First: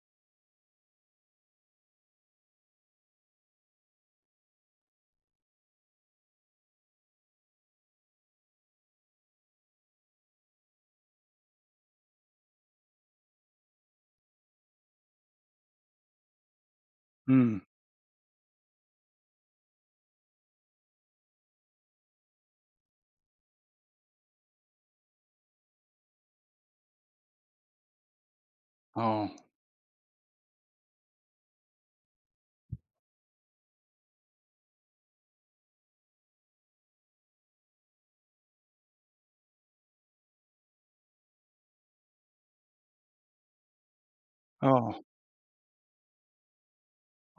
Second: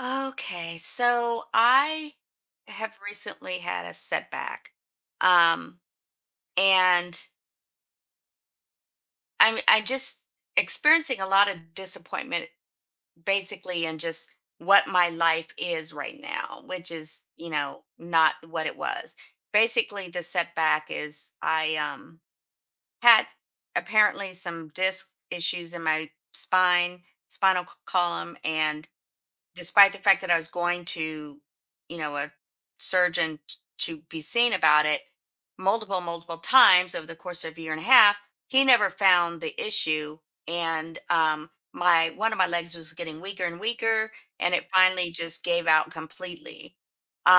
Okay, so I have recently had a setback. Um, and I'm I just experiencing a lot of disappointment basically in just what my life is right now, which is, Mm. Not what it was. Basically, the setback is I had apparently some disc issues in my spine, column, and Oh. despite the fact that I was going to, a to be seen about it multiple times over the course of a year and a half, he never found the issue. And my one of my legs was getting weaker and weaker, and it Oh. finally just gave out completely.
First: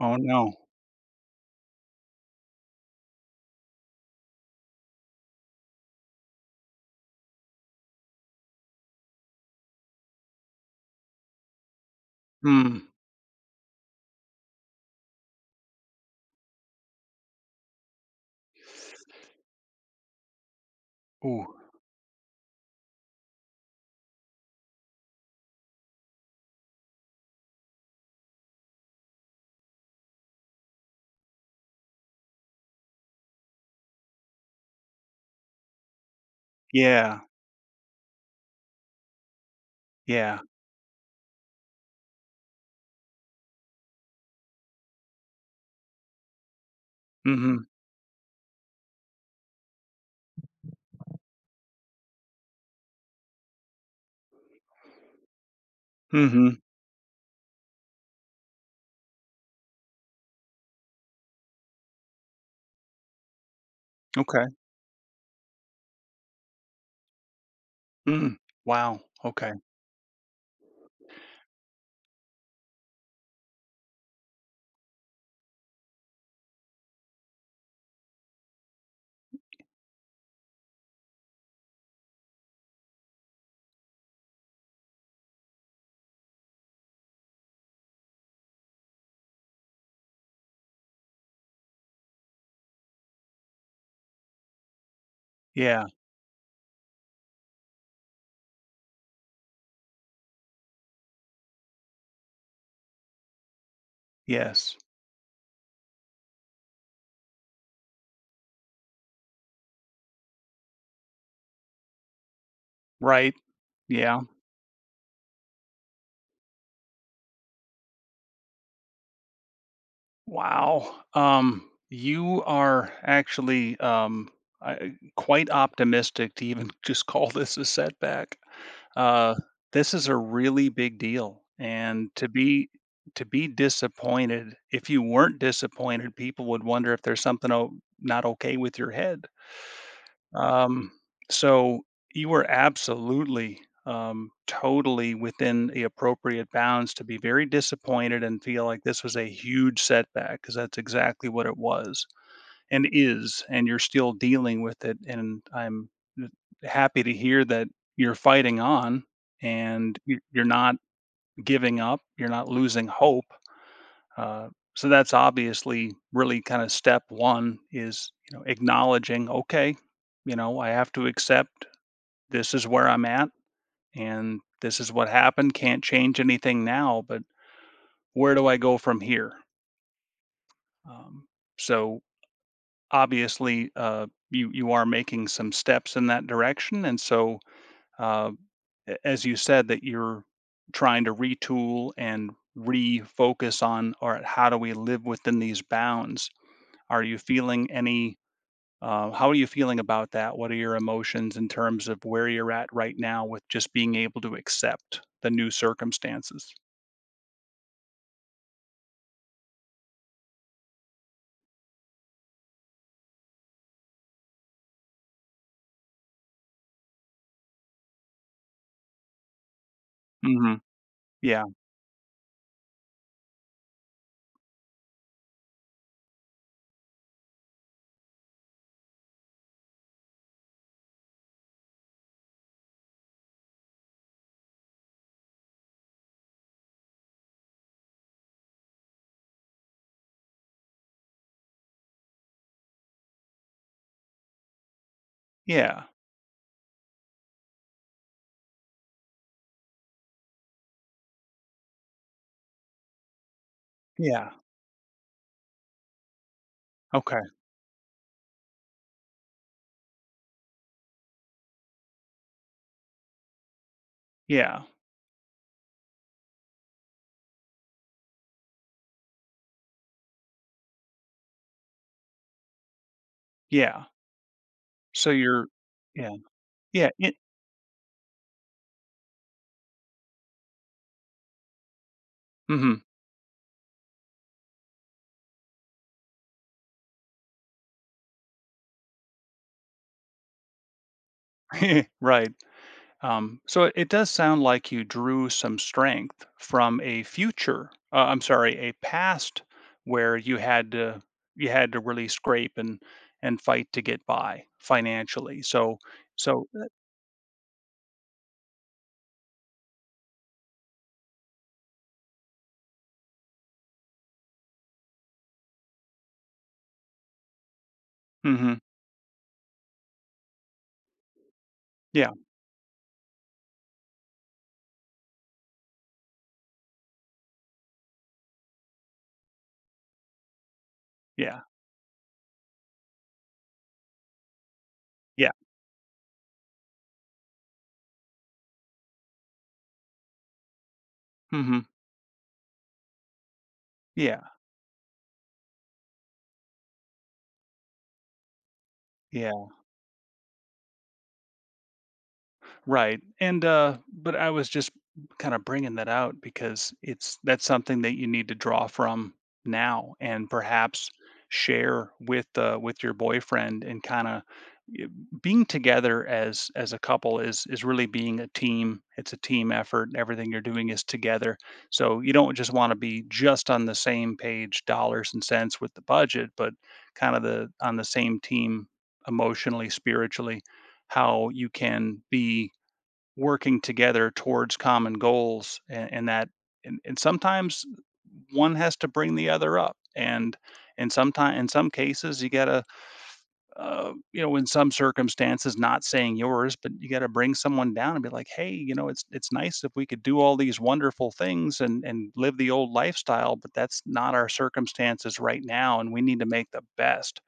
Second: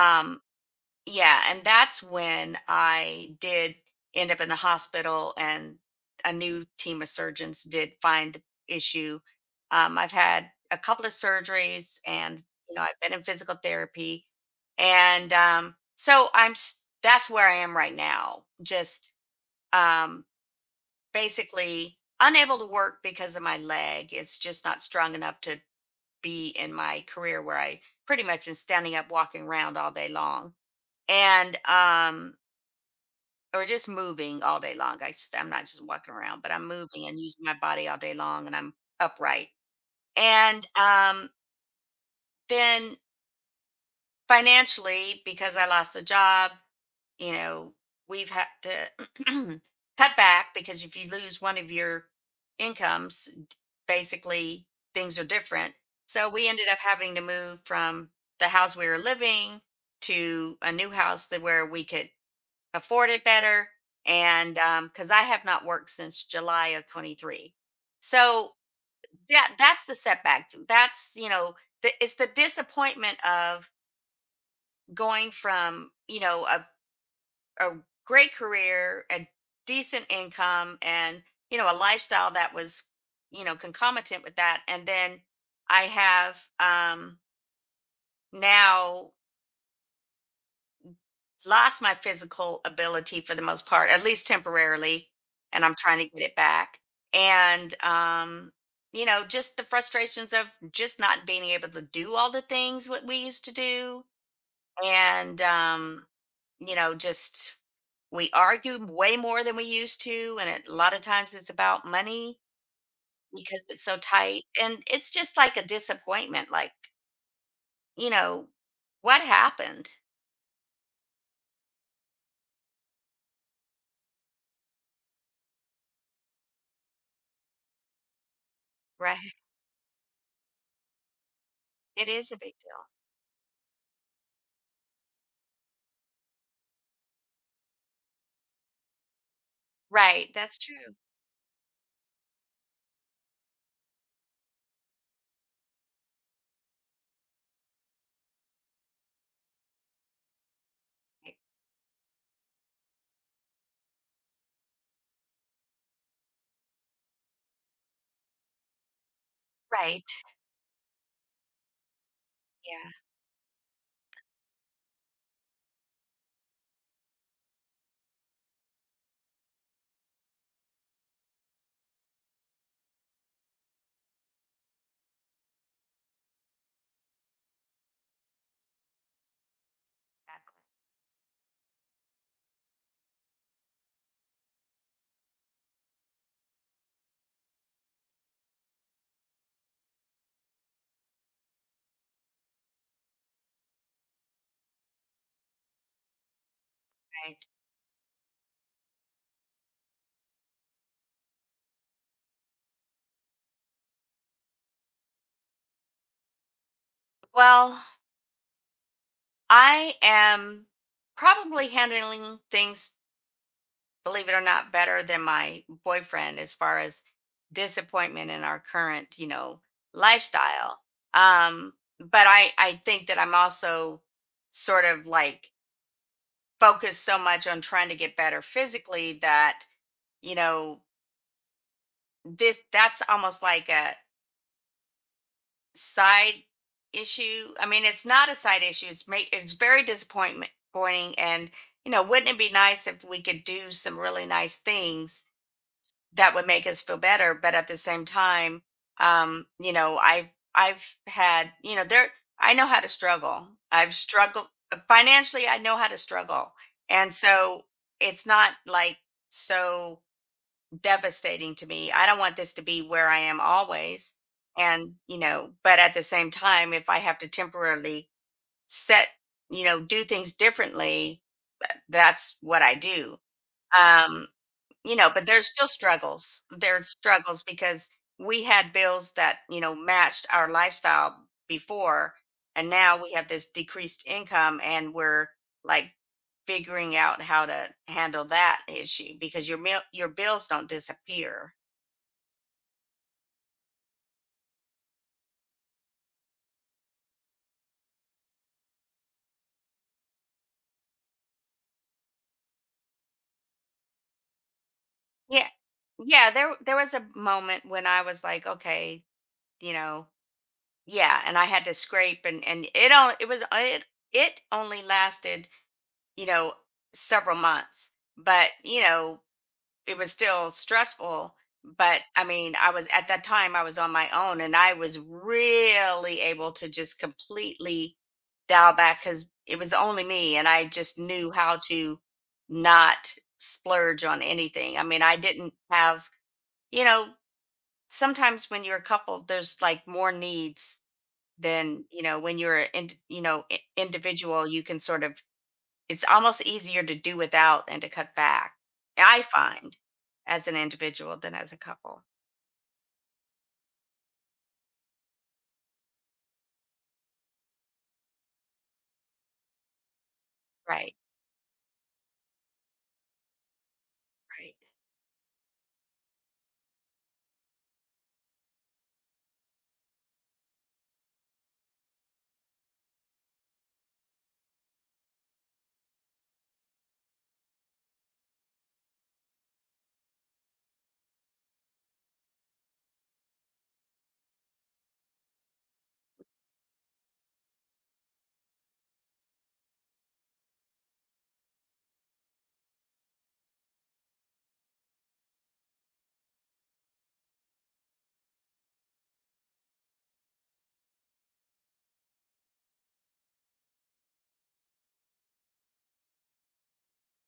Oh, no. yeah, and that's when I did end up in the hospital, and a new team of surgeons did find the issue. I've had a couple of surgeries, and Mm. I've been in physical therapy, and that's where I am right now. Just um, Ooh. basically unable to work because of my leg. It's just not strong enough to be in my career where I pretty much am standing up, walking around all day long and or just moving all day long. I'm not just walking around, but I'm moving and Yeah. using my body all day long and I'm upright. Yeah. And Then financially, because I lost the job, you Mhm. know, we've had to cut back because if you lose one of your incomes, basically things are different. So we Mhm. ended up having to move from the house we were living to a new house that where we could afford it better Okay. and because I have not worked since July of 23, Mm. so Wow. Okay. that's the setback. That's you know the, It's the disappointment of going from a great career, a decent income, and a lifestyle that was concomitant with that. And then I have now lost my physical ability for the most part, at least temporarily, and I'm Yeah. trying to get it back. And You know, just the frustrations of just not being able to do all the things what we used to do, Yes. and you know, just we argue way more than we used to, and a lot of times it's about money Right. because it's so Yeah. tight, and it's just like a disappointment. You know, what happened? Wow. You are actually quite optimistic to even just call this a setback. Right? Uh, this is a really big deal, It and to is a big be deal. Disappointed, if you weren't disappointed, people would wonder if there's something not okay with your head. Right? That's Um, true. so you were absolutely, totally within the appropriate bounds to be very disappointed and feel like this was a huge setback, because that's exactly Right. what it was and is, and you're still dealing with it. And I'm happy to hear that you're fighting on, and Right. You're not giving up, you're not losing Yeah. hope. Uh, so that's obviously really kind of step one, is acknowledging, okay, I have to accept, this is where I'm at, and this is what happened. Can't change anything now, but where do I go from here? Exactly. Um, so obviously, you are making some steps in that direction, and so uh, as you said, that you're trying to retool and refocus on, or how do we live within these bounds? Are you Right. feeling any— how are you feeling about that? What are your emotions in terms of where you're at right now with just being able to accept the new circumstances? Well, I am probably handling things, believe it or not, better than my boyfriend as far as disappointment in our current, Hmm. lifestyle. Yeah. Um, but I think that I'm also sort of like focused so much on trying to get better physically that, you know, this that's almost like a side issue. I mean, it's not a side issue. It's very disappointment pointing and wouldn't it be nice if we could do some really nice things Yeah. that would make us feel better, but at the same time, you know, I've had, there I know how to struggle. I've Yeah. struggled financially, I know how to struggle. And Okay. so it's not like so devastating to me. I don't want this to be where I am always. Yeah. And, but at the same time, if I have to temporarily set, do things differently, that's what I do. Yeah. Um, you know, So but you're— there's still yeah, struggles. There's yeah. It— struggles because we had bills that, matched our lifestyle before. And mhm. now we have this decreased income and we're like figuring out how to handle that issue because your meal, your bills don't disappear. Right. So it does sound like you drew some strength from a future— I'm sorry, a past, where you had to really scrape and fight to get by financially. Yeah. So Yeah, so there uh, there was a moment when I was like, okay, you know, yeah, and I had to scrape and it was it only lasted, you know, several months. But, Mhm. It was still stressful, but Yeah. I mean, I was at that time I was on my own and I was really able to just completely dial back cuz it was only me and I just knew Yeah. how to not splurge on anything. I mean, I Yeah. didn't have you know, sometimes when you're a couple, there's like more needs Mhm. than, when you're in, Yeah. individual, you can sort of, it's almost easier to do without and to cut back. I Yeah. find as an individual than as a couple. Right. And but I was just kind of bringing that out, because it's that's something that you need to draw from now, and perhaps Right. share with your boyfriend. And kind of Right. being together as a couple is really being a team. It's a team effort. Everything you're doing is together, so you don't just want to be just on the same page, dollars and cents with the budget, but kind of the on the same team emotionally, spiritually, how you can be working together towards common goals, and that, and sometimes one has to bring the other up, and sometimes in some cases you gotta, in some circumstances— not saying yours— but you gotta bring someone down and be like, hey, it's nice if we could do all these wonderful things and live the old lifestyle, but that's not our circumstances right now and we need to make the best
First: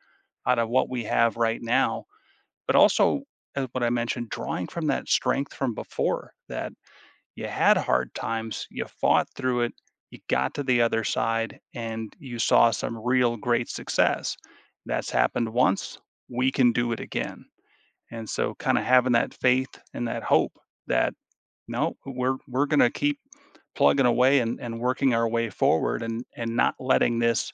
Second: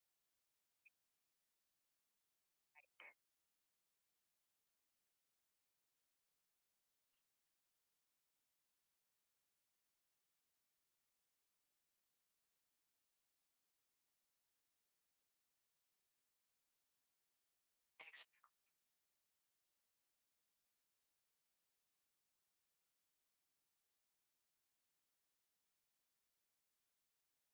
out of what we have right now. But also, as what I mentioned, drawing from that strength from before, that you had hard times, you fought through it, you got to the other side, and you saw some real great success. That's happened once, we can do it again. Ex- And so kind of having that faith and that hope that, no, we're gonna keep plugging away, and working our way forward, and not letting this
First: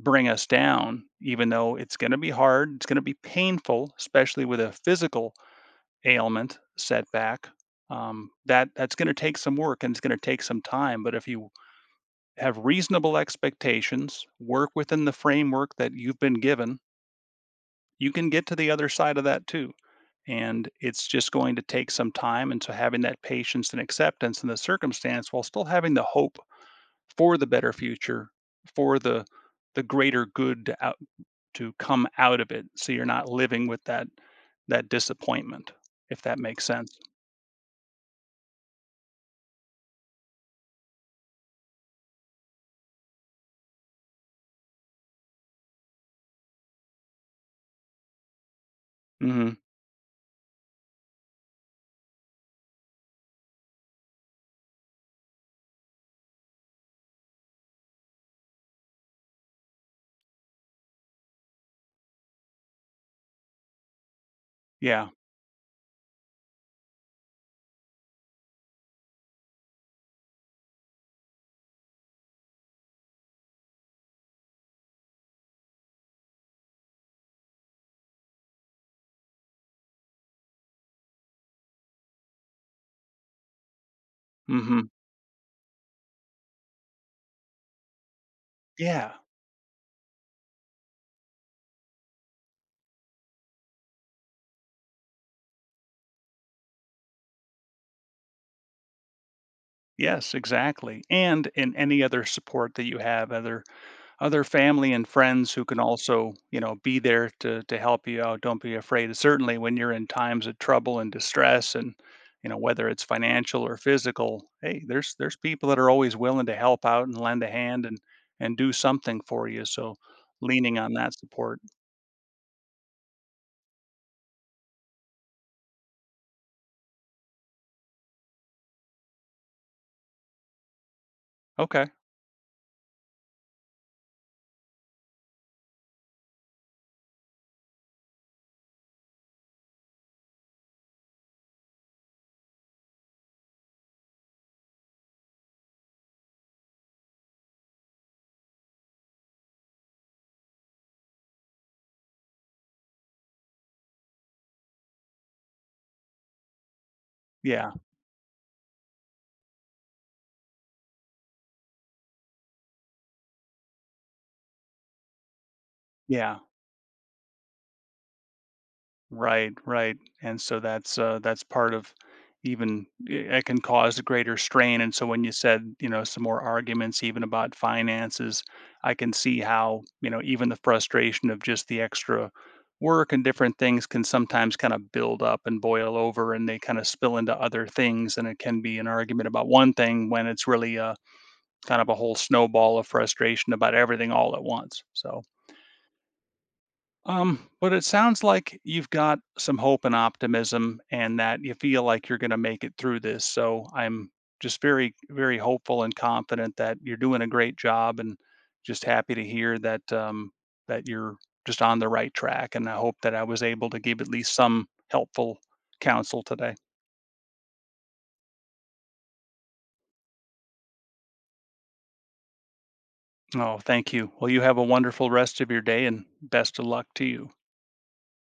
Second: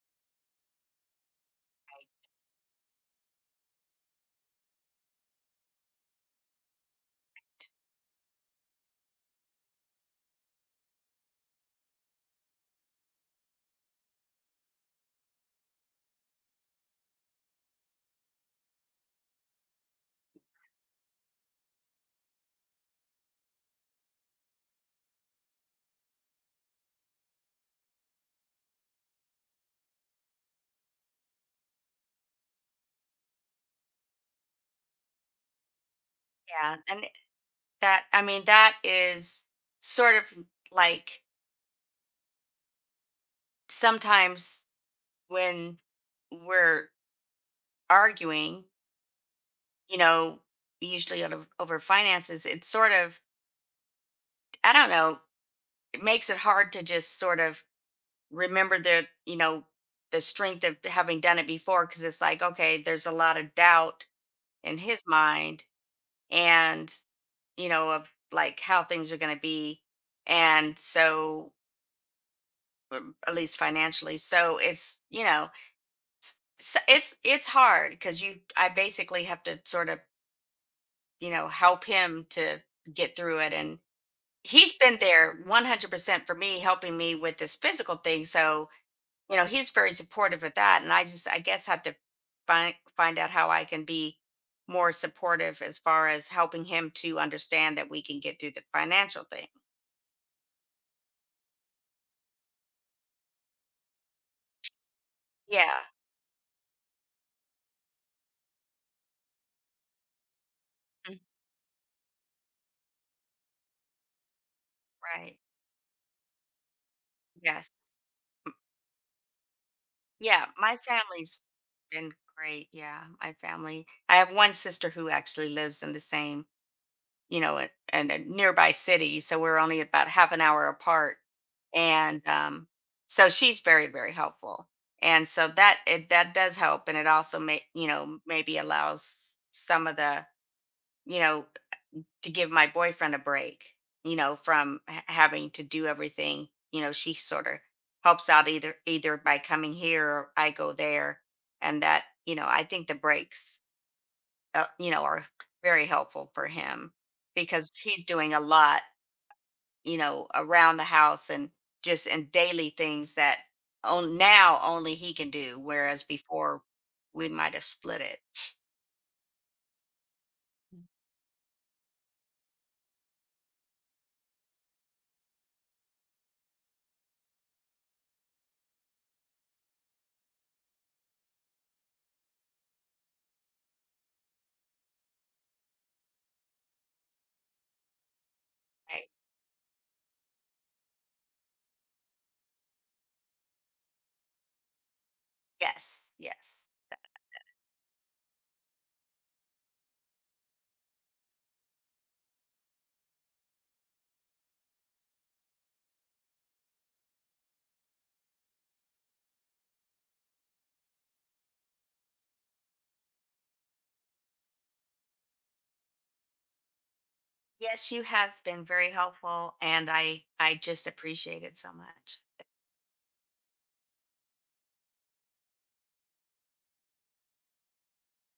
bring us down. Even though it's gonna be hard, it's gonna be painful, especially with a physical ailment, setback, that's going to take some work and it's going to take some time. But if you have reasonable expectations, work within the framework that you've been given, you can get to the other side of that too. And it's just going to take some time. And so, having that patience and acceptance in the circumstance while still having the hope for the better future, for the greater good to out to come out of it. So you're not living with that disappointment, if that makes Yeah. sense. And that, I mean, that is sort of like sometimes when we're arguing, Hmm. you know, usually over finances, it's sort of, I don't know, it makes it hard to just sort of remember the the strength of having done it before because it's like okay there's a lot of doubt in his Yeah. mind and of like how things are going to be, and so at least financially, so it's it's hard because you I basically have to sort of help him to get through it, and he's Mhm. been there 100% for me helping me with this physical thing. So Yeah. He's very supportive of that. And I just, I guess, have to find out how I can be more supportive as far as helping him to understand that we can get through the financial thing. Yes, exactly. And in any other support that you have, other family and friends who can Yeah. also be there to help you out. Don't be afraid. Certainly when you're in times of trouble and Mm. distress, and whether it's financial or physical, hey, there's Right. people that are always willing to help out and lend a Yes. hand and do something for you. So, Yeah. My leaning on that family's support. been great. Yeah. My family. I have one sister who actually lives in the same and a nearby city. So we're only about half an hour apart. Okay. And So she's very, very helpful. And so that it, that does help. And it also may, maybe allows some of the, you know, to give my boyfriend a break, having to do everything, she sort of helps out either, either by coming here or I go there. And that, I think the breaks are very helpful for him because Yeah. he's doing a lot, around the house and just in daily things that on now only he can do, whereas Yeah. before we might have split it. Right, right, and so that's— part of— even it can cause greater strain. And so when you said some more arguments even about finances, I can see how even the frustration of just the extra work and different things can sometimes kinda build up and boil over, and they kinda spill into other things, and it can be an Right. argument about one thing when it's really, a kind of a whole snowball of frustration about everything all at once. So Yes, yes, but it sounds like you've got some hope and optimism, and that you feel like you're going to make it through this. So I'm just very, very hopeful and confident that you're doing a great job, and just happy to hear that that you're just on the right track. And I hope that I was able to give at least some helpful counsel today. yes. You have been very helpful, and I just appreciate it so much. Oh, thank you. Well, you have a wonderful rest of your day and best of luck to you.